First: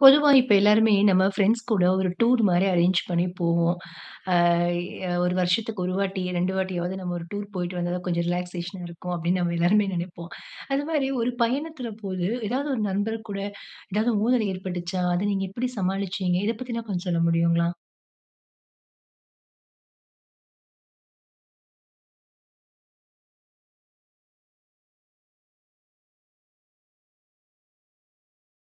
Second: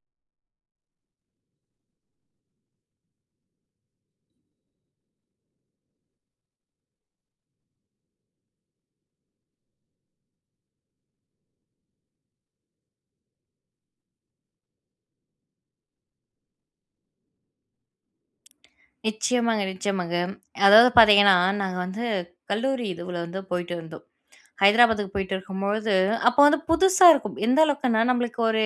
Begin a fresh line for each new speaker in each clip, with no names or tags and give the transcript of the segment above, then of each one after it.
பொதுவா இப்ப எல்லோருமே நம்ம ஃபிரெண்ட்ஸ் கூட ஒரு டூர் மாரி அரேஞ்சு பண்ணி போவோம். அ ஒரு வருஷத்துக்கு 1 வாட்டி, 2 வாட்டியாவது நம்ம ஒரு டூர் போயிட்டு வந்தா தான் கொஞ்சம் ரிலாக்சேஷன் இருக்கும், அப்பிடின்னு நம்ம எல்லாருமே நினைப்போம். அதுமாரி ஒரு பயணத்தில போது ஏதாவது ஒரு நண்பர்கூட, ஏதாவது ஊடல் ஏற்பட்டுச்சா? அத நீங்க எப்பிடி சமாளிச்சீங்க? இத பத்தினா கொஞ்சம் சொல்ல முடியுங்களா?
நிச்சயமாங்க, நிச்சயமாங்க. அதாவது பார்த்தீங்கன்னா, நாங்க வந்து கல்லூரி இதுவுல வந்து போயிட்டுருந்தோம். ஹைதராபாத்துக்கு போயிட்டிருக்கும்பொழுது, அப்போ வந்து புதுசா இருக்கும். எந்த அளவுக்குன்னா, நம்மளுக்கு ஒரு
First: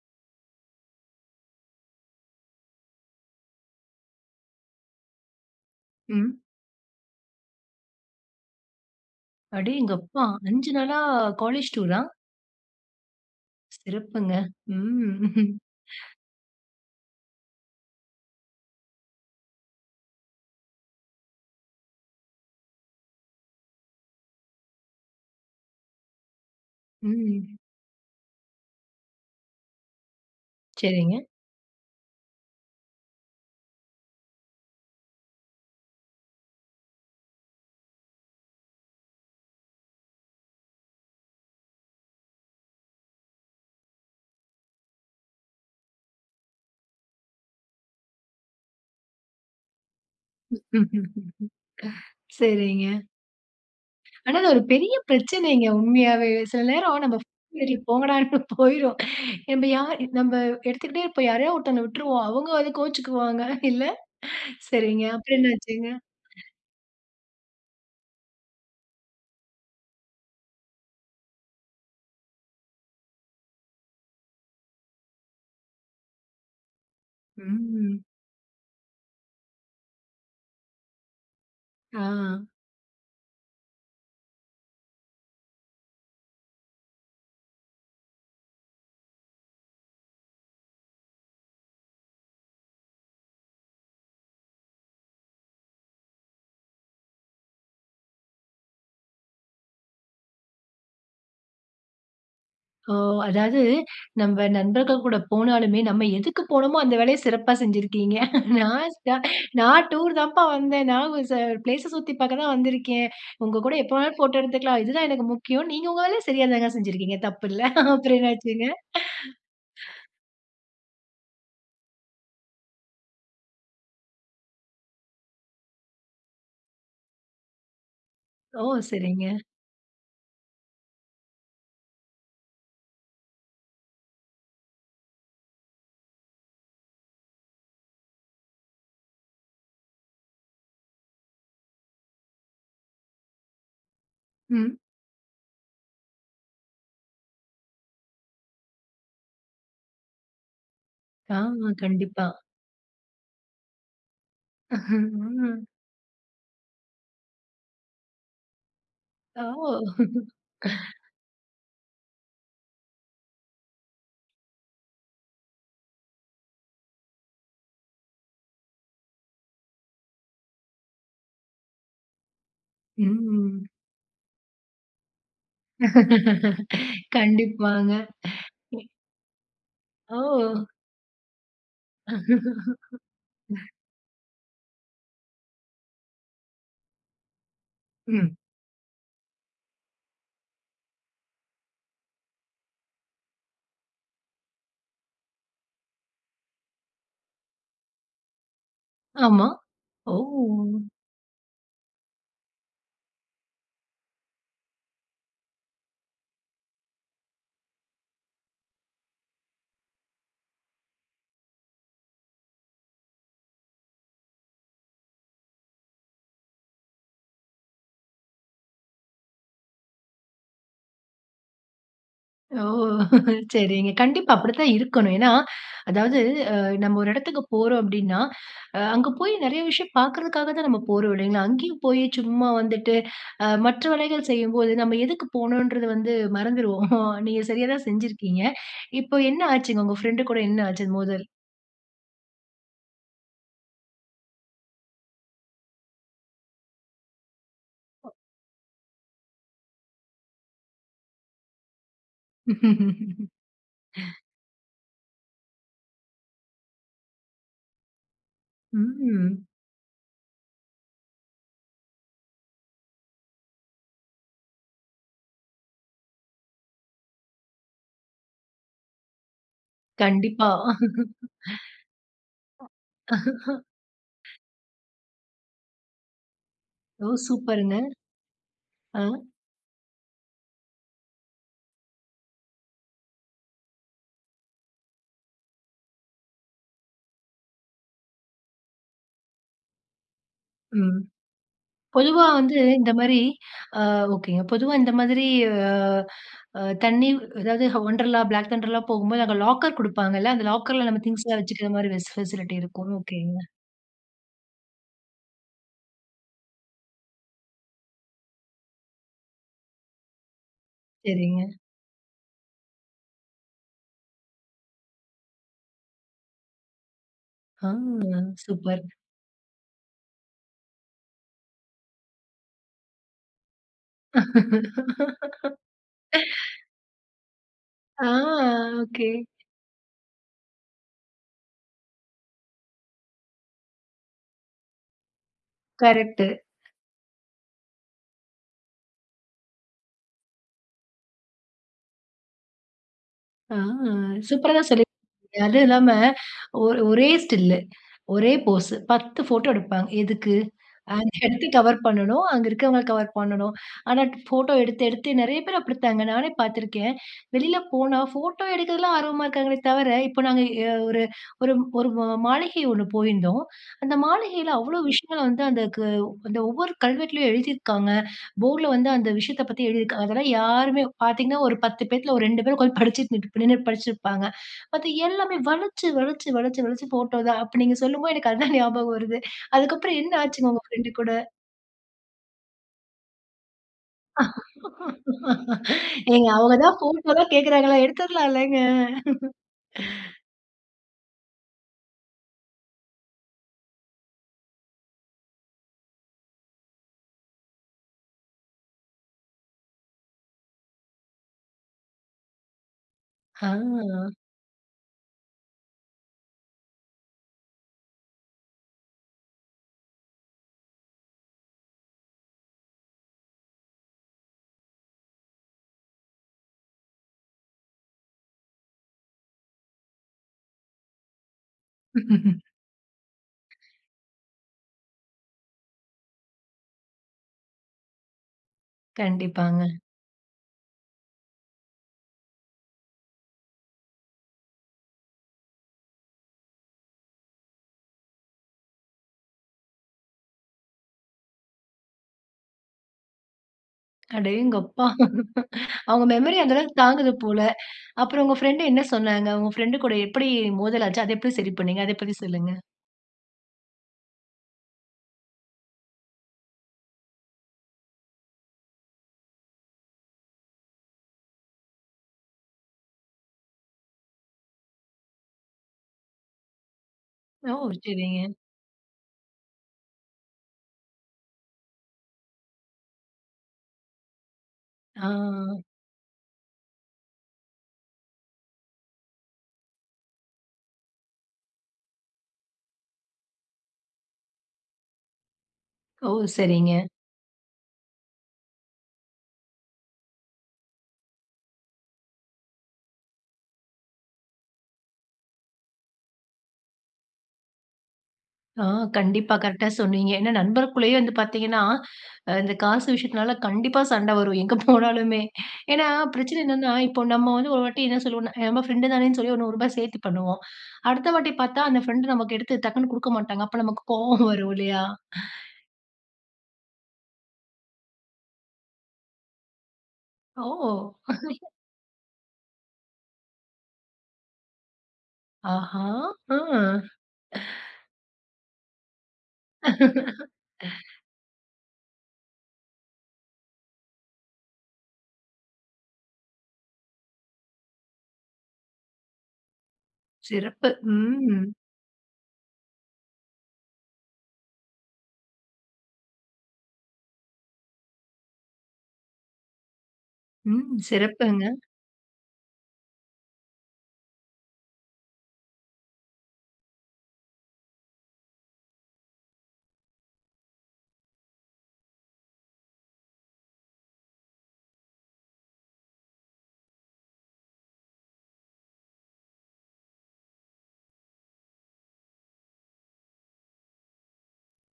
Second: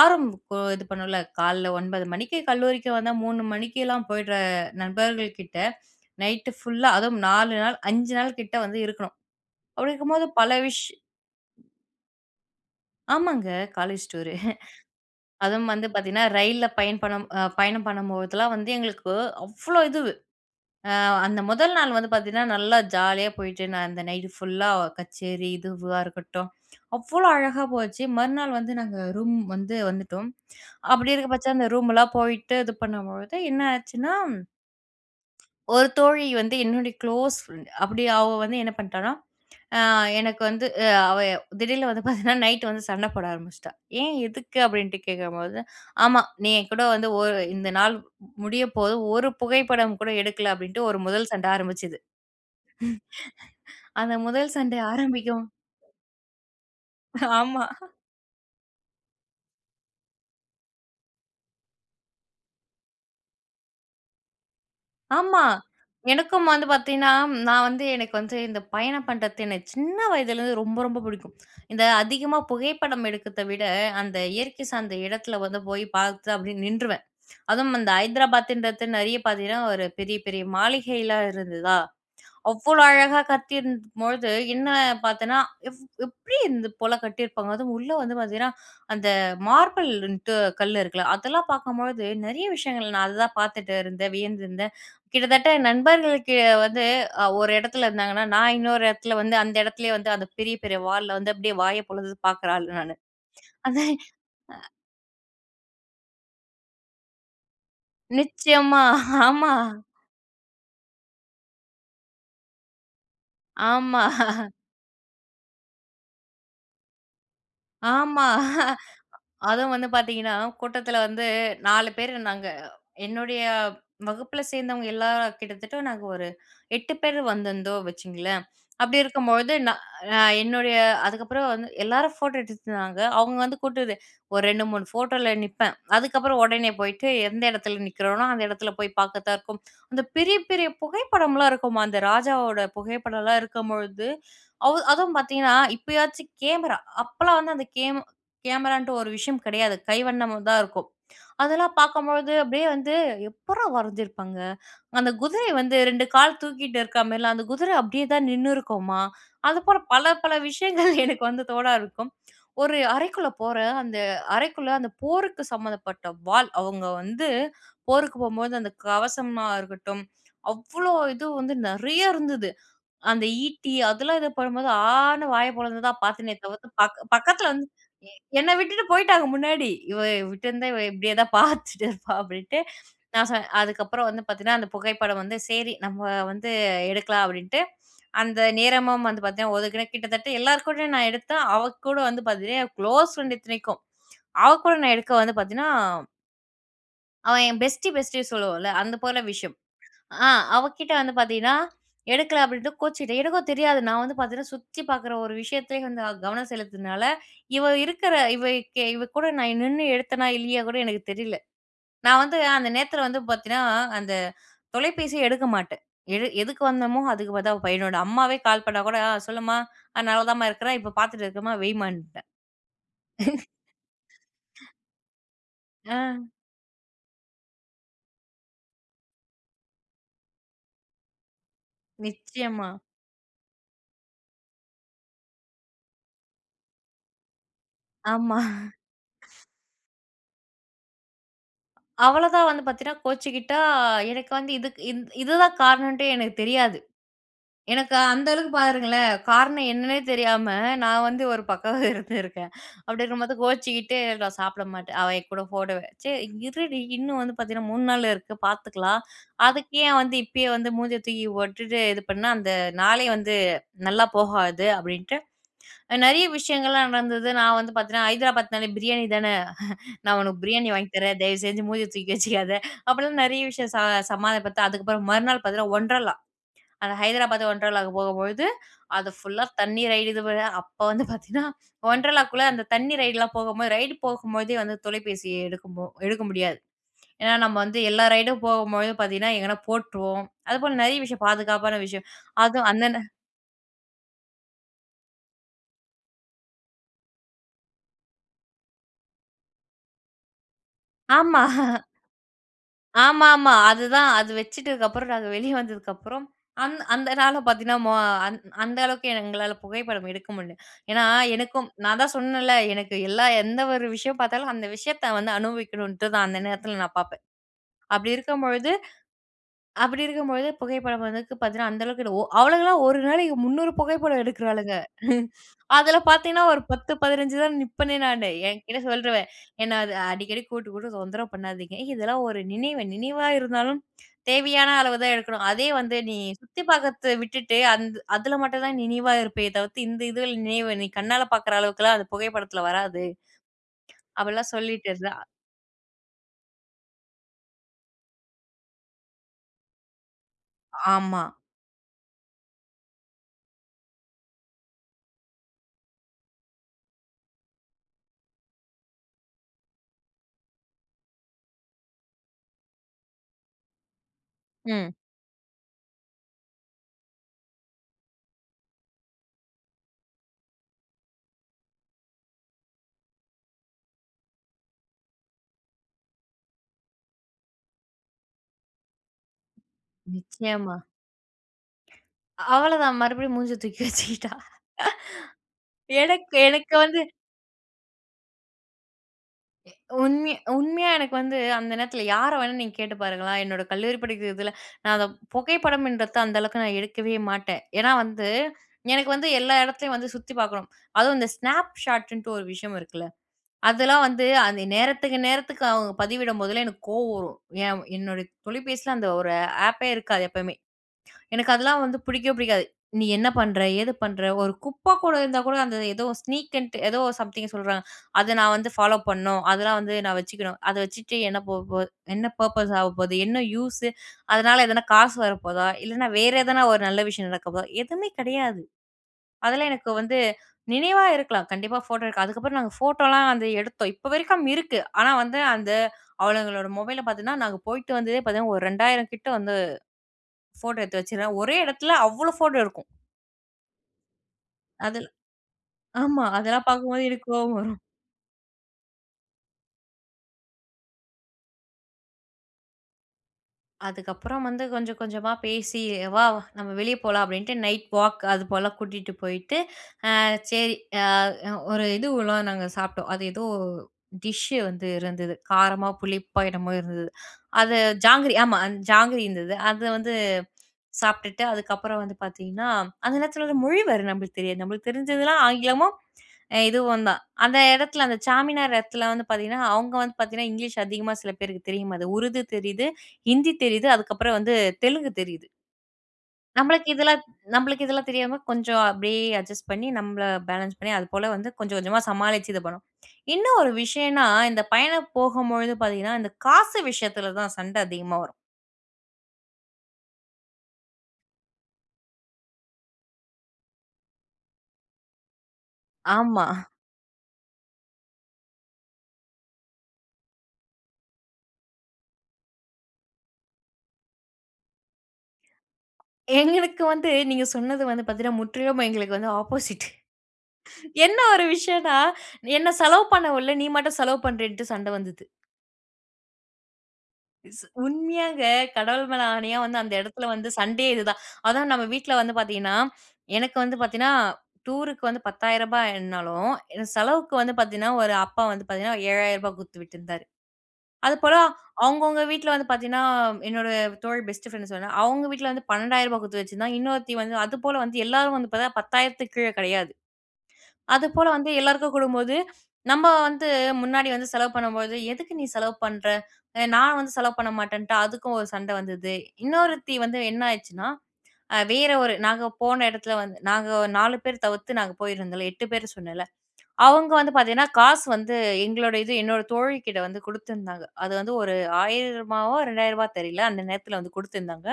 ஆர்வம் இது பண்ணும்ல. காலைல 9 மணிக்கு கல்லூரிக்கு வந்தா, 3 மணிக்கெல்லாம் போயிட்ற நண்பர்கள் கிட்ட
ம்.
நைட்டு ஃபுல்லா, அதுவும் 4 நாள், 5 நாள் கிட்ட வந்து இருக்கணும். அப்பிடி
அடேங்கப்பா!
இருக்கும்போது பல
5
விஷ்
நாளா, காலேஜ் டூரா?
ஆமாங்க. காலேஜ்
சிறப்புங்க.
டூரு.
ம்.
அதுவும் வந்து பார்த்தீங்கன்னா, ரயில்ல பயண் பணும் அ பயணம் பண்ணும்போதெல்லாம் வந்து எங்களுக்கு அவ்ளோ இதுவு. அ அந்த 1 நாள் வந்து பார்த்தீங்கன்னா, நல்லா ஜாலியா போயிட்டு, நான் அந்த நைட்டு ஃபுல்லா கச்சேரி, இதுவா இருக்கட்டும், அவ்ளோ
ம்.
அழகா போச்சு. மறுநாள் வந்து நாங்க ரூம் வந்து வந்துட்டோம். அப்பிடி
சரிங்க.
இருக்க பட்ச அந்த ரூம்லாம் போயிட்டு இது பண்ணும்பொழுது என்ன ஆச்சுன்னா ஒரு தோழி வந்து என்னுடைய க்ளோஸ் ஃப்ரெண்ட். அப்பிடி அவ வந்து என்ன பண்ணிட்டான்னா, அ எனக்கு வந்து அ அவ திடீர்னு வந்து பார்த்தீங்கன்னா, நைட்டு வந்து சண்ட போட ஆரம்பிச்சிட்டா! "ஏன், எதுக்கு?" அப்பிடின்ட்டு கேட்கும்போது, "ஆமா. நீ என்கூட வந்து ஒரு இந்த நாள் முடிய போது, ஒரு புகைப்படம் கூட எடுக்கல." அப்பிடின்ட்டு ஒரு முதல் சண்ட ஆரம்பிச்சிது.
சரிங்க.
அந்த
ஆனா அது
முதல்
ஒரு
சண்டை
பெரிய
ஆரம்பிக்கும்
பிரச்சனைங்க, உண்மையாவே. சில நேரம் நம்ம
ஆமா.
[unintelligible] போங்கடான்னு போயிருவோம். நம்ப யா நம்ப எடுத்துக்கிட்டே இருப்போம், யாரையாவது ஒருதங்கள விட்டுருவோம். அவுங்க வந்து கோவிச்சிக்குவாங்க இல்ல, சரிங்க. அப்புறம்
ஆமா.
என்ன ஆச்சுங்க?
எனக்கும் வந்து பார்த்தீங்கன்னா, நான் வந்து எனக்கு வந்து இந்த பயணம் பண்ணுறது எனக்கு சின்ன வயதிலேருந்து ரொம்ப, ரொம்ப பிடிக்கும். இந்த அதிகமா புகைப்படம் எடுக்கிறதவிட, அந்த இயற்கை சார்ந்த இடத்தில வந்து போய் பார்த்தா, அப்பிடியே நின்றுவேன். அதுவும் அந்த
ம்.
ஹைதராபாதின்றது நிறைய பார்த்தீங்கன்னா ஒரு பெரிய, பெரிய மாளிகைல்லாம் இருந்துதா!
ஆ.
அவ்ளோ அழகா கட்டியிருந்தபொழுது, என்ன பார்த்தேன்னா, "எவ் எப்பிடி இந்த போல கட்டியிருப்பாங்க?" அதுவும் உள்ள வந்து பார்த்தீங்கன்னா, அந்த மார்பிள்னுட்டு கல் இருக்குல்ல அதெல்லாம் பார்க்கும்பொழுது நிறைய விஷயங்கள் நான் அதுதான் பார்த்துட்டு இருந்தேன். வியந்திருந்தேன். கிட்டத்தட்ட நண்பர்களுக்கு வந்து அ ஒரு இடத்துல இருந்தாங்கன்னா, நான் இன்னொரு இடத்துல வந்து அந்த இடத்துலேயே வந்து அந்த பெரிய, பெரிய வால்ல வந்து அப்பிடியே வாய பொளந்துட்டு பார்க்கிற ஆளு
ஓ!
நானு.
அதாவது
அதேன்
நம்ப நண்பர்கள் கூட போனாலுமே, நம்ம எதுக்குப் போனோமோ, அந்த வேலைய சிறப்பா செஞ்சிருக்கீங்க.
நிச்சயமா,
நான் சா
ஆமா.
"நான் டூர் தாம்பா வந்தேன். நான் [unintelligible] ஃபிளேஸ சுத்தி பார்க்க தான் வந்திருக்கிறேன். உங்க கூட எப்ப
ஆமா.
வேணாலும் போட்டோ எடுத்துக்கலாம். இது தான் எனக்கு முக்கியம்." நீங்க உங்க வேலைய சரியா தாங்க செஞ்சிருக்கீங்க. தப்பில்ல. அப்புறம்
ஆமா.
என்ன ஆச்சுங்க?
அதுவும் வந்து பார்த்தீங்கன்னா, கூட்டத்தில வந்து 4 பேரு நாங்க. என்னுடைய வகுப்பில சேர்ந்தவங்க எல்லார கிட்டத்தட்ட நாங்க ஒரு 8 பேர் வந்திருந்தோம், வச்சுக்கோங்களேன்.
ஓ!
அப்பிடி
சரிங்க.
இருக்கும்பொழுது நான் நான் என்னுடைய அதுக்கப்புறம் வந்து எல்லாரும் ஃபோட்டோ எடுத்துட்டிருந்தாங்க. அவுங்க வந்து கூட்டது ஒரு 2, 3 ஃபோட்டோல நிப்பேன். அதுக்கப்புறம் உடனே போயிட்டு எந்த இடத்துல நிக்கிறனோ, அந்த இடத்துல போய் பார்க்கிறதா இருக்கும். அந்த பெரிய, பெரிய புகைப்படமெல்லாம் இருக்குமா! அந்த ராஜாவோட புகைப்படல்லாம் இருக்கம்பொழுது,
ம்.
அவு அதுவும் பார்த்தீங்கன்னா இப்பயாச்சும் கேமரா, அப்பெல்லாம் வந்து அந்த கேம் கேமரான்ட்டு ஒரு விஷயம் கிடையாது. கைவண்ணமா தான் இருக்கும்.
ஆமா.
அதெல்லாம்
கண்டிப்பா.
பார்க்கம்பொழுது அப்பிடியே வந்து, "எப்புட்றா வரஞ்சிருப்பாங்க! அந்த குதிரை
ம்.
வந்து 2 கால் தூக்கிட்டு இருக்கிறமாரில்லாம். அந்த குதிர அப்பிடியே தான் நின்னுருக்கும்மா!" அது போல
ஓ!
பல பல விஷயங்கள் எனக்கு வந்து தோண ஆரம்பிக்கும். ஒரு அறைக்குள்ள போறேன், அந்த அறைக்குள்ள அந்த போருக்கு சம்மந்தப்பட்ட வாள். அவுங்க வந்து போருக்கு போம்போது, அந்த கவசமா இருக்கட்டும், அவ்ளோ இது வந்து நிறையா இருந்தது. அந்த
ம்.
ஈட்டி, அதெல்லாம் இது பண்ணும்போது ஆனு வாய பொளந்துதான் பார்த்தனே தவிர்த்து, பக் பக்கத்தில வந்து
கண்டிப்பாங்க.
என்ன விட்டுட்டு போயிட்டாங்க, முன்னாடி. "இவ
ஓ!
விட்டுருந்தா, இவ இப்பிடியே தான் பார்த்துட்டிருப்பா." அப்பிடின்ட்டு. நான் சொ அதுக்கப்புறம் வந்து பார்த்தீன்னா, அந்த புகைப்படம் வந்து, "சரி, நம்ம வந்து எடுக்கல்லாம்." அப்பிடின்ட்டு.
ம்.
அந்த நேரமும் வந்து பார்த்தீன்னா, ஒதுக்கினேன். கிட்டத்தட்ட எல்லார்கூடயும் நான் எடுத்தேன். அவ கூட வந்து பார்த்தீன்னா, என் குளோஸ் ஃப்ரெண்ட் இத்தனைக்கும். அவ கூட நான் எடுக்க வந்து பார்த்தீன்னா அவன் என் பெஸ்டி பெஸ்டி சொல்லுவோன்ல, அந்த போல
ஆமா.
விஷயம். அ
ஓ!
அவகிட்டே வந்து பாத்தீங்கன்னா எடுக்கல அப்படின்ட்டு கோச்சிக்கிட்டா. எனக்கும் தெரியாது, நான் வந்து பாத்தீங்கன்னா சுத்தி பாக்குற ஒரு விஷயத்தயே வந்து அ கவனம் செலுத்துனால, இவ இருக்குற இவ கெ இவ கூட நான் நின்னு எடுத்தேனா இல்லையா கூட எனக்கு தெரில. நான் வந்து அந்த நேரத்துல வந்து பாத்தீங்கன்னா அந்த தொலைபேசிய எடுக்க மாட்டேன். எடு எதுக்கு வந்தோமோ அதுக்கு பார்த்த, அவ பையனோட, அம்மாவே கால் பண்ணா கூட ஆ சொல்லுமா, அ நல்லா தான்மா இருக்குறேன், இப்ப பாத்துட்ருக்கேமா வைமான்ட்டேன்.
ஓ! சரிங்க. கண்டிப்பா அப்படிதான் இருக்கணும். ஏன்னா, அதாவது
அ.
அ நம்ம ஒரு இடத்துக்கு போறோம் அப்படின்னா, அ அங்க போயி நெறைய விஷயம் பாக்கறதுக்காக தான் நம்ம போறோம் இல்லைங்களா? அங்கயும் போயி சும்மா
நிச்சியமா.
வந்துட்டு அ மற்ற வேலைகள் செய்யும்போது, நம்ம எதுக்கு போனொன்றது வந்து மறந்துருவோம். நீங்க சரியா தான்
ஆமா.
செஞ்சிருக்கீங்க. இப்ப என்ன ஆச்சுங்க? உங்க பிரெண்ட்டு கூட என்ன ஆச்சு மோதல்?
அவள தான் வந்து பாத்தீங்கன்னா கோச்சுக்கிட்டா, எனக்கு வந்து இதுக்கு இது இது தான் காரணோன்டே எனக்குத் தெரியாது. எனக்கு
ஒ.
அந்த அளவுக்கு பாருங்களேன், காரணம் என்னன்னே தெரியாம நான் வந்து ஒரு பக்கம் இருந்துருக்கேன் அப்படி இருக்கும்போது கோச்சுக்கிட்டு நான் சாப்பிட மாட்டேன். அவன் என் கூட போட்டோவ சரி இருடி இன்னும் வந்து பாத்தீங்கன்னா 3 நாள் இருக்கு பாத்துக்கலாம்.
ம்.
அதுக்கு ஏன் வந்து இப்பயே வந்து மூஞ்சிய தூக்கி போட்டுட்டு இது பண்ணா அந்த நாளே வந்து நல்லா போகாது! அப்டின்ட்டு, நெறைய விஷயங்கள்லாம் நடந்தது. நான் வந்து பாத்தீங்கன்னா ஹைதராபாத்னாலே பிரியாணி தானே, "நான் உனக்கு
கண்டிப்பா.
பிரியாணி
ஒ.
வாங்கி தரேன், தயவுசெஞ்சு மூஞ்சிய தூக்கி வச்சிக்காத" அப்படிலாம் நெறைய விஷயம் சா
அ.
சமாதானப்பத்த. அதுக்கப்புறம் மறுநாள் பாத்தீங்கன்னா Wonderla. அந்த
ஓ!
ஹைதராபாத்
சூப்பர்ங்க.
Wonderlaக்கு போகும்பொழுது,
அ.
அது ஃபுல்லா தண்ணி ரைடு இது போல அப்ப வந்து பாத்தீங்கன்னா Wonderlaக்குள்ள அந்த தண்ணீ ரைடுலாம் போகம்பொழுது, ரைடு போகும்பொழுதே வந்து தொலைபேசிய எடுக்கும்போ எடுக்க முடியாது, ஏன்னா நம்ப வந்து எல்லா ரைடும் போகம்பொழுது பாத்தீங்கன்னா எங்கனா போட்ருவோம். அதுபோல நெறைய
ம்.
விஷயம் பாதுகாப்பான விஷயம்,
பொதுவா வந்து
அதும்
இந்த
அன்னன
மாரி ஆ ஒகேங்க. பொதுவா இந்த மாதிரி அ அ தண்ணீ அதாவது Wonderla, Black thunderலா போகும்போது, அங்க லாக்கர் குடுப்பாங்கல்ல, அந்த லாக்கர்ல நம்ம திங்ஸ்ல்லாம்
ஆமா.
வச்சுக்கிற மாரி ஃபெசிலிட்டி இருக்கும். ஒகேங்க.
ஆமாமா. அதுதான். அது வச்சுட்டுதுக்கப்புறம் நாங்க வெளிய வந்ததுக்கப்புறம் அந்த அந்த நாள பாத்தீங்கன்னா மொ அந் அந்த அளவுக்கு எங்களால புகைப்படம் எடுக்க முடில. ஏன்னா
சரிங்க.
எனக்கும் நான் தான் சொன்னேல்ல, எனக்கு எல்லா எந்த ஒரு விஷயம் பாத்தாலும் அந்த விஷயத்த வந்து அனுபவிக்கணுன்ட்டு தான் அந்த நேரத்ல் நான் பாப்பேன்.
அ
அப்படி இருக்கம் பொழுது
சூப்பர்!
அப்படி இருக்கும்பொழுது புகைப்படம் வந்து பாத்தீங்கன்னா அந்த அளவுக்கு எடு ஒ அவளுங்கலாம் ஒரு நாளைக்கு 300 புகைப்படம் எடுக்குறாளுங்க. அதில பாத்தீங்கன்னா ஒரு 10 15 தான் நிப்பனே
ஆ.
நானு என்கிட்ட
ஒகே.
சொல்ருவன் என்ன அது "அடிக்கடி கூட்டு கூட்டு தொந்தர பண்ணாதீங்க. இதெல்லாம் ஒரு நினைவு, நினைவா இருந்தாலும் தேவையான அளவுதான் எடுக்கணும். அதே வந்து நீ
கரெக்ட்டு.
சுத்தி பாக்கர்த்த விட்டுட்டு, அந் அதில மட்டுந்தான் நினைவா இருப்பியே தவித்து, இந்த இது நினைவு நீ கண்ணால பாக்குற அளவுக்குலாம் அது புகைப்படத்துல வராது".
ஆ. சூப்பரா
அப்படிலாம்
தான்
சொல்லிட்டு
சொல்லிருக்கீங்க
இருந்தா
அதும் இல்லாம ஒரு ஒரே ஸ்டில்லு ஒரே போஸு 10 ஃபோட்டோ எடுப்பாங்க. எதுக்கு? அது
ஆமா.
எதுக்கு [unintelligible] கவர் பண்ணணும். அங்க இருக்கவங்கள கவர் பண்ணணும். ஆனா ஃபோட்டோ எடுத்து எடுத்து நெறைய பேரு அப்டித்தாங்க. நானே பாத்துருக்கேன். வெளில போனா ஃபோட்டோ எடுக்குறதுலாம் ஆர்வமா இருக்காங்களே தவர. இப்ப நாங்க எ ஒரு ஒரு ஒரு ம மாளிகை ஒண்ணு போயிருந்தோம். அந்த மாளிகையில அவ்வளோ
ம்.
விஷயங்கள வந்து, அந்த க அந்த ஒவ்வொரு கல்வெட்லயும் எழுதிருக்காங்க. போர்ட்ல வந்து அந்த விஷயத்த பத்தி எழுதிருக்கா, அதெல்லாம் யாருமே பாத்தீங்கன்னா, ஒரு 10 பேத்துல ஒரு 2 பேரு உக்கார்ந்து படிச்சிட்டு நின்ட் நின்னு படிச்சிட்ருப்பாங்க. அது எல்லாமே வலச்சி வலச்சி வலச்சி வலச்சி ஃபோட்டோ தான். அப்ப நீங்க சொல்லும்போது எனக்கு அது தான் ஞாபகம் வருது. அதுக்கப்புறம் என்ன ஆச்சுங்க உங்க
நிச்சியமா.
ஃப்ரெண்ட்டு கூட?
அவ்வள தான் மறுபடியும் மூஞ்ச தூக்கி வச்சுக்கிட்டா
ஏங்க
எனக்கு
அவுங்க
எனக்கு
தான்
வந்து
ஃபோட்டோதா கேட்கறாங்கல்ல! எடுத்துரலாம் இல்லங்க?
எ உண்மைய உண்மையா, எனக்கு வந்து அந்த நேரத்ல யார வேணா நீங்க கேட்டு பாருங்களேன், என்னோட கல்லூரி படிக்கிறதில நான் அத புகைப்படம்ன்றது அந்த அளவுக்கு நான் எடுக்கவே மாட்டேன். ஏன்னா வந்து எனக்கு வந்து எல்லா இடத்துலயும் வந்து சுத்தி பாக்கணும். அதுவும் இந்த Snapchatன்ட்டு ஒரு விஷயம் இருக்குல, அதெல்லாம்
ஆ.
வந்து அந்த நேரத்துக்கு நேரத்துக்கு அவங்க பதிவிடும் போதெல்லாம் எனக்கு கோவம் வரும். ஏன் என்னுடைய தொலைபேசில அந்த ஒரு ஆப்பே இருக்காது எப்பவுமே. எனக்கு அதெல்லாம் வந்து பிடிக்கவே பிடிக்காது. நீ என்ன பண்ணுற, ஏது பண்ணுற, ஒரு குப்ப கூட இருந்தா கூட அந்த ஏதோ ஸ்னீக்குன்ட்டு ஏதோ சம்திங் சொல்றாங்க, அத நான் வந்து ஃபாலோ பண்ணணும், அதெல்லாம் வந்து நான் வச்சுக்கணும். அத வச்சுட்டு என்ன போ போ என்ன பர்ப்பஸ் ஆக போகுது, என்ன யூஸு? அதனால எதனா காசு வரப்போதா, இல்லனா வேற எதனா ஒரு நல்ல விஷயம் நடக்க போதா? எதுமே கிடையாது.
கண்டிப்பாங்க.
அதெல்லாம் எனக்கு வந்து நினைவா இருக்கலாம். கண்டிப்பா ஃபோட்டோ எடுக்க, அதுக்கப்புறம் நாங்க ஃபோட்டோலாம் வந்து எடுத்தோம், இப்ப வரைக்கும் இருக்கு. ஆனா வந்து அந்த அவளுங்களோட மொபைல பார்த்தீங்கன்னா, நாங்க போயிட்டு வந்ததே பார்த்தீங்கன்னா ஒரு 2000 கிட்ட வந்து ஃபோட்டோ எத்து வச்சிகுரா, ஒரே இடத்துல அவ்வளோ ஃபோட்டோ இருக்கும்.
அடேங்கப்பா!
அதில்
அவங்க
ஆமா,
மெமரி அந்த
அதெல்லாம்
அளவுக்கு
பாக்கும்போது
தாங்குது
எனக்கு
போல.
கோவம் வரும்.
அப்பறம் உங்க ஃபிரெண்ட் என்ன சொன்னாங்க? உங்க ஃபிரெண்ட் கூட எப்படி மோதல் ஆச்சு? அத எப்ப சரி பண்ணினீங்க? அத பத்தி சொல்லுங்க.
அதுக்கப்பறம் வந்து கொஞ்சம், கொஞ்சமா பேசி, "வா! நம்ம வெளிய போலாம்." அப்படின்ட்டு, நைட் வாக் அது போல கூட்டிட்டு போயிட்டு, அ சரி, அ ஒரு இதுவல்லாம் நாங்க சாப்பிட்டோம். அது ஏதோ டிஷ்ஷு வந்து இருந்தது. காரமா, புளிப்பா என்னமோ இருந்தது.
ஓ!
அது ஜாங்கிரி.
சரிங்க.
ஆமா, ஜாங்கிரி இருந்தது. அதை வந்து சாப்பிட்டுட்டு, அதுக்கப்பறம் வந்து பாத்தீங்கன்னா, அந்த நேரத்துல வேற மொழி வேற நம்பளுக்கு தெரியாது. நம்பளுக்கு
ஆ.
தெரிஞ்சதெல்லாம் ஆங்கிலமும், இதுவும் தான். அந்த எடத்துல, அந்த சார்மினார் எடத்துல வந்து பாத்தீங்கன்னா, அவங்க வந்து பாத்தீங்கன்னா, இங்கிலீஷ் அதிகமா சில பேருக்கு தெரியும். அது உருது தெரியுது, ஹிந்தி தெரியுது, அதுக்கப்பறம் வந்து தெலுங்கு தெரியுது.
ஓ! சரிங்க.
நம்மளுக்கு இதெல்லாம் நம்மளுக்கு இதெல்லாம் தெரியாம, கொஞ்சம் அப்படியே அட்ஜஸ்ட் பண்ணி, நம்ப பேலன்ஸ் பண்ணி, அது போல வந்து கொஞ்சம், கொஞ்சமாக சமாளிச்சு இது பண்ணோம். இன்னும் ஒரு விஷயம்னா இந்த பயணம் போகும்பொழுது பாத்தீங்கன்னா, இந்த காசு விஷயத்துல தான் சண்டை அதிகமா வரும்.
ஆ கண்டிப்பா. கரெக்டா சொன்னீங்க. ஏன்னா, நண்பர்க்குள்ளேயே வந்து பாத்தீங்கன்னா, இந்த காசு விஷயத்தினால கண்டிப்பா சண்டை வரும், எங்க போனாலுமே. ஏன்னா பிரச்சனை
ஆமா.
என்னன்னா, இப்போ நம்ம வந்து ஒரு வாட்டி என்ன சொல்லுவோம்ன்னா, நம்ம ஃபிரெண்ட் தானேன்னு சொல்லி ஒரு ரூ. 100 சேர்த்து பண்ணுவோம். அடுத்த வாட்டி பார்த்தா, அந்த ஃபிரெண்ட் நமக்கு எடுத்து டக்குனு குடுக்க மாட்டாங்க. அப்ப நமக்கு கோவம் வரும் இல்லையா?
எங்களுக்கு வந்து நீங்க சொன்னது வந்து பாத்தீங்கன்னா, முற்றிலும் எங்களுக்கு வந்து ஆப்போசிட்.
ஓ!
என்ன ஒரு விஷயன்னா, என்ன செலவு பண்ண விடல, நீ மட்டும் செலவு பண்றேன்னுட்டு சண்டை வந்தது.
ஆஹா! அ.
இஸ்ஸு உண்மையாங்க. கடவுள் மேல ஆணையா வந்து, அந்த இடத்துல வந்து சண்டையே இதுதான். அதான் நம்ம வீட்ல வந்து பாத்தீங்கன்னா, எனக்கு வந்து பாத்தீங்கன்னா, டூருக்கு வந்து ரூ. 10,000 என்னாலும், என் செலவுக்கு வந்து பாத்தீங்கன்னா, ஒரு அப்பா வந்து பாத்தீங்கன்னா ரூ. 7,000 குடுத்து விட்டிருந்தார்.
சிறப்பு.
அது போல
ம்.
அவங்கவங்க வீட்ல வந்து பாத்தீங்கன்னா, என்னோட தோழி பெஸ்ட் ஃபிரெண்ட் சொன்னேன்ல, அவங்க வீட்ல வந்து ரூ. 12,000 குடுத்து வச்சிருந்தாங்க, இன்னொருத்தி வந்து அதுபோல வந்து எல்லாரும் வந்து பாத்தா 10,000 கீழ கெடையாது.
ம்.
அது போல
சிறப்புங்க.
வந்து எல்லாருக்கும் குடுக்கும்போது, நம்ம வந்து முன்னாடி வந்து செலவு பண்ணும்போது, எதுக்கு "நீ செலவு பண்ற? அ நான் வந்து செலவு பண்ண மாட்டேன்னுட்டு," அதுக்கும் ஒரு சண்டை வந்தது. இன்னொருத்தி வந்து என்ன ஆயிடுச்சுன்னா, அ வேற ஒரு, நாங்க போன இடத்துல வந்து நாங்க 4 பேர் தவிர்த்து, நாங்க போயிருந்தோம்ல 8 பேர் சொன்னேன்ல. அவங்க வந்து பாத்தீங்கன்னா காசு வந்து, எங்களோட இது என்னோட தோழி கிட்ட வந்து குடுத்துருந்தாங்க. அது வந்து ஒரு ரூ.1,000வோ ரூ.2,000வோ தெரியல. அந்த நேரத்தில் வந்து குடுத்துருந்தாங்க.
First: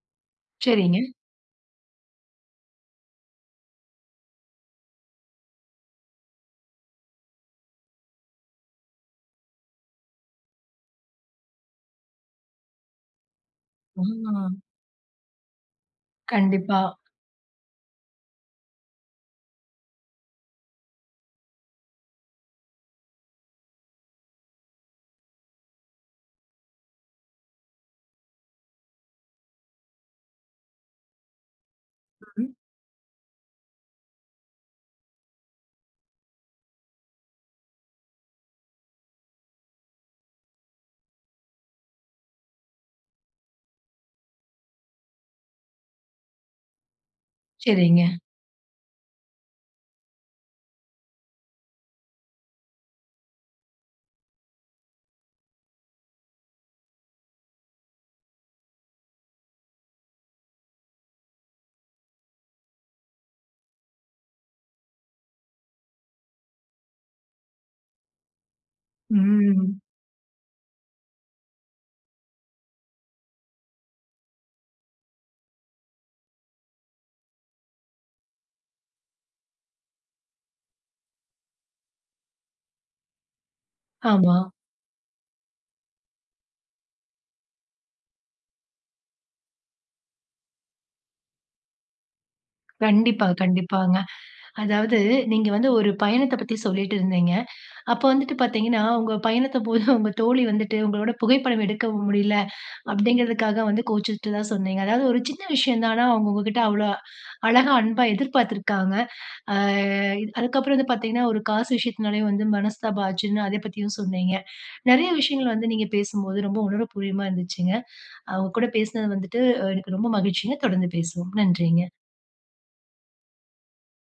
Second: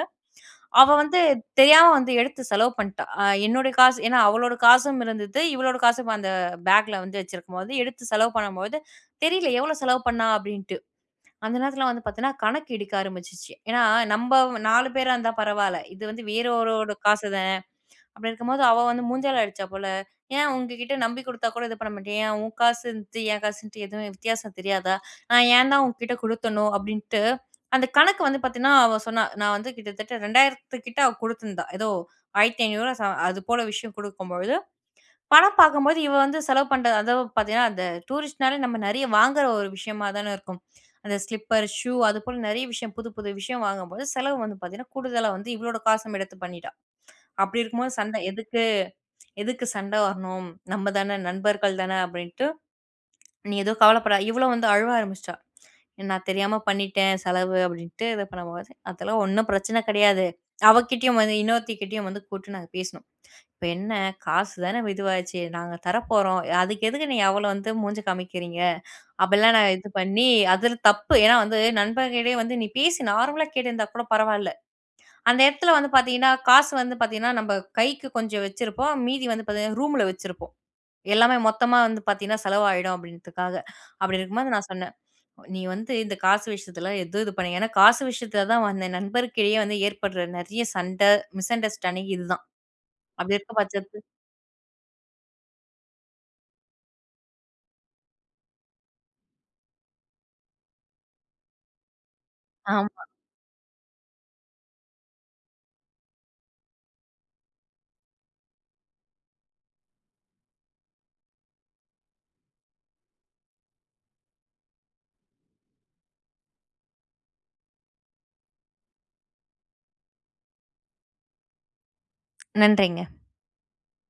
அவ
சரிங்க.
வந்து தெரியாம வந்து எடுத்து செலவு பண்ணிட்டா. அ என்னுடைய காசு, ஏன்னா அவளுடைய காசும் இருந்தது. இவளோட காசும் அந்த பேக்ல வந்து வச்சுருக்கும் போது, எடுத்து செலவு பண்ணும்போது, "தெரியல. எவ்வளோ செலவு பண்ணா?" அப்படின்டு. அந்த நேரத்துல வந்து பாத்தீங்கன்னா, கணக்கு இடிக்க ஆரம்பிச்சுச்சு. ஏன்னா நம்ப
ஆ.
4 பேரா இருந்தா பரவால்ல. இது வந்து வேற
கண்டிப்பா.
ஒருவரோட காசு தான். அப்படி இருக்கும்போது, அவ வந்து மூஞ்சால அடிச்சா போல, "ஏன் உங்க கிட்ட நம்பி குடுத்தா கூட இது பண்ண மாட்டியா? ஏன் உன் காசுன்னுட்டு என் காசுன்ட்டு எதுவும் வித்தியாசம் தெரியாதா? நான் ஏன் தான் உங்க கிட்ட கொடுத்தணோ?" அப்படின்ட்டு. அந்த கணக்கு வந்து பாத்தீங்கன்னா, அவ சொன்னா "நான் வந்து கிட்டத்தட்ட 2,000த்து கிட்ட அவ குடுத்துருந்தா. ஏதோ
[unintelligible]
ரூ.1,500வா ச அது போல விஷயம் குடுக்கும்பொழுது, பணம் பார்க்கும்போது இவ வந்து செலவு பண்ணுற அதுவும் பாத்தீங்கன்னா, அந்த டூரிஸ்ட்னாலே நம்ம நெறைய வாங்குற ஒரு விஷயமா தான இருக்கும். அந்த ஸ்லிப்பர், ஷூ, அது போல நெறைய விஷயம் புது, புது விஷயம் வாங்கும்போது செலவு வந்து பாத்தீங்கன்னா கூடுதலா வந்து இவளோட காசும் எடுத்து பண்ணிட்டா. அப்படி இருக்கும்பொழுது
சரிங்க.
சண்டை. "எதுக்கு? எதுக்கு சண்டை வரணும்? நம்ம தான. நண்பர்கள் தான." அப்படின்ட்டு. "நீ எதுவும் கவலைப்படா". இவளும் வந்து அழுவ ஆரம்பிச்சுட்டா. "நான் தெரியாம பண்ணிட்டேன் செலவு." அப்படின்ட்டு இது பண்ணும்போது, "அதெல்லாம் ஒண்ணும் பிரச்சனை கெடையாது." அவ கிட்டேயும் வந்து, இன்னொருத்தி கிட்டேயும் வந்து கூப்புட்டு நாங்க பேசினோம். "இப்ப என்ன காசு தான வ இதுவாயிச்சு? நாங்க தர போறோம். அதுக்கு எதுக்கு நீ அவ்வளோ வந்து மூஞ்சி காமிக்கிறீங்க?" அப்படிலாம் நாங்க
ம்.
இது பண்ணி, அதில் தப்பு. ஏன்னா வந்து நண்பன் கிட்டயே வந்து, நீ பேசு, நார்மலா கேட்டிருந்தா கூட பரவால்ல. அந்த இடத்துல வந்து பாத்தீங்கன்னா, காசு வந்து பாத்தீங்கன்னா நம்ப கைக்கு கொஞ்சம் வச்சிருப்போம். மீதி வந்து பாத்தீங்கன்னா ரூம்ல வச்சிருப்போம். எல்லாமே மொத்தமா வந்து பாத்தீங்கன்னா, செலவு ஆயிடும் அப்படீன்றதுக்காக. அப்படி
ஆமா.
இருக்கும்போது, நான் சொன்னேன் "நீ வந்து இந்த காசு விஷயத்துல எதுவும் இது பண் ஏன்னா காசு விஷயத்துல தான் வந்து என் நண்பர்க்கிடையில வந்து ஏற்படுற நெறைய சண்டை, மிஸ்அண்டர்ஸ்டேண்டிங் இது தான்.
கண்டிப்பா,
அப்படி இருக்க பட்சத்து
கண்டிப்பாங்க. அதாவது நீங்க வந்து ஒரு பயணத்தைப் பத்தி சொல்லிட்டு இருந்தீங்க. அப்போ வந்துட்டு பாத்தீங்கன்னா, "உங்க பயணத்த போது உங்க தோழி வந்துட்டு உங்களோட புகைப்படம் எடுக்க முடியல."
ஆமா.
அப்படீங்கிறதுக்காக வந்து கோவிச்சுட்டதா சொன்னீங்க. அதாவது ஒரு சின்ன விஷயந்தான். ஆனா, அவங்க உங்ககிட்ட அவ்வளோ அழகா, அன்பா எதிர்பார்த்திருக்காங்க. அ அதுக்கப்பறம் வந்து பாத்தீங்கன்னா, ஒரு காசு விஷயத்தினாலயும் வந்து மனஸ்தாபாம் ஆச்சுன்னு, அதை பத்தியும் சொன்னீங்க. நெறைய விஷயங்கள் வந்து நீங்க பேசும்போது ரொம்ப உணர்வுபூர்வமா இருந்துச்சுங்க. அ உங்க கூட பேசுனது வந்துட்டு, எனக்கு ரொம்ப மகிழ்ச்சிங்க. தொடர்ந்து பேசுவோம். நன்றிங்க.
நன்றிங்க.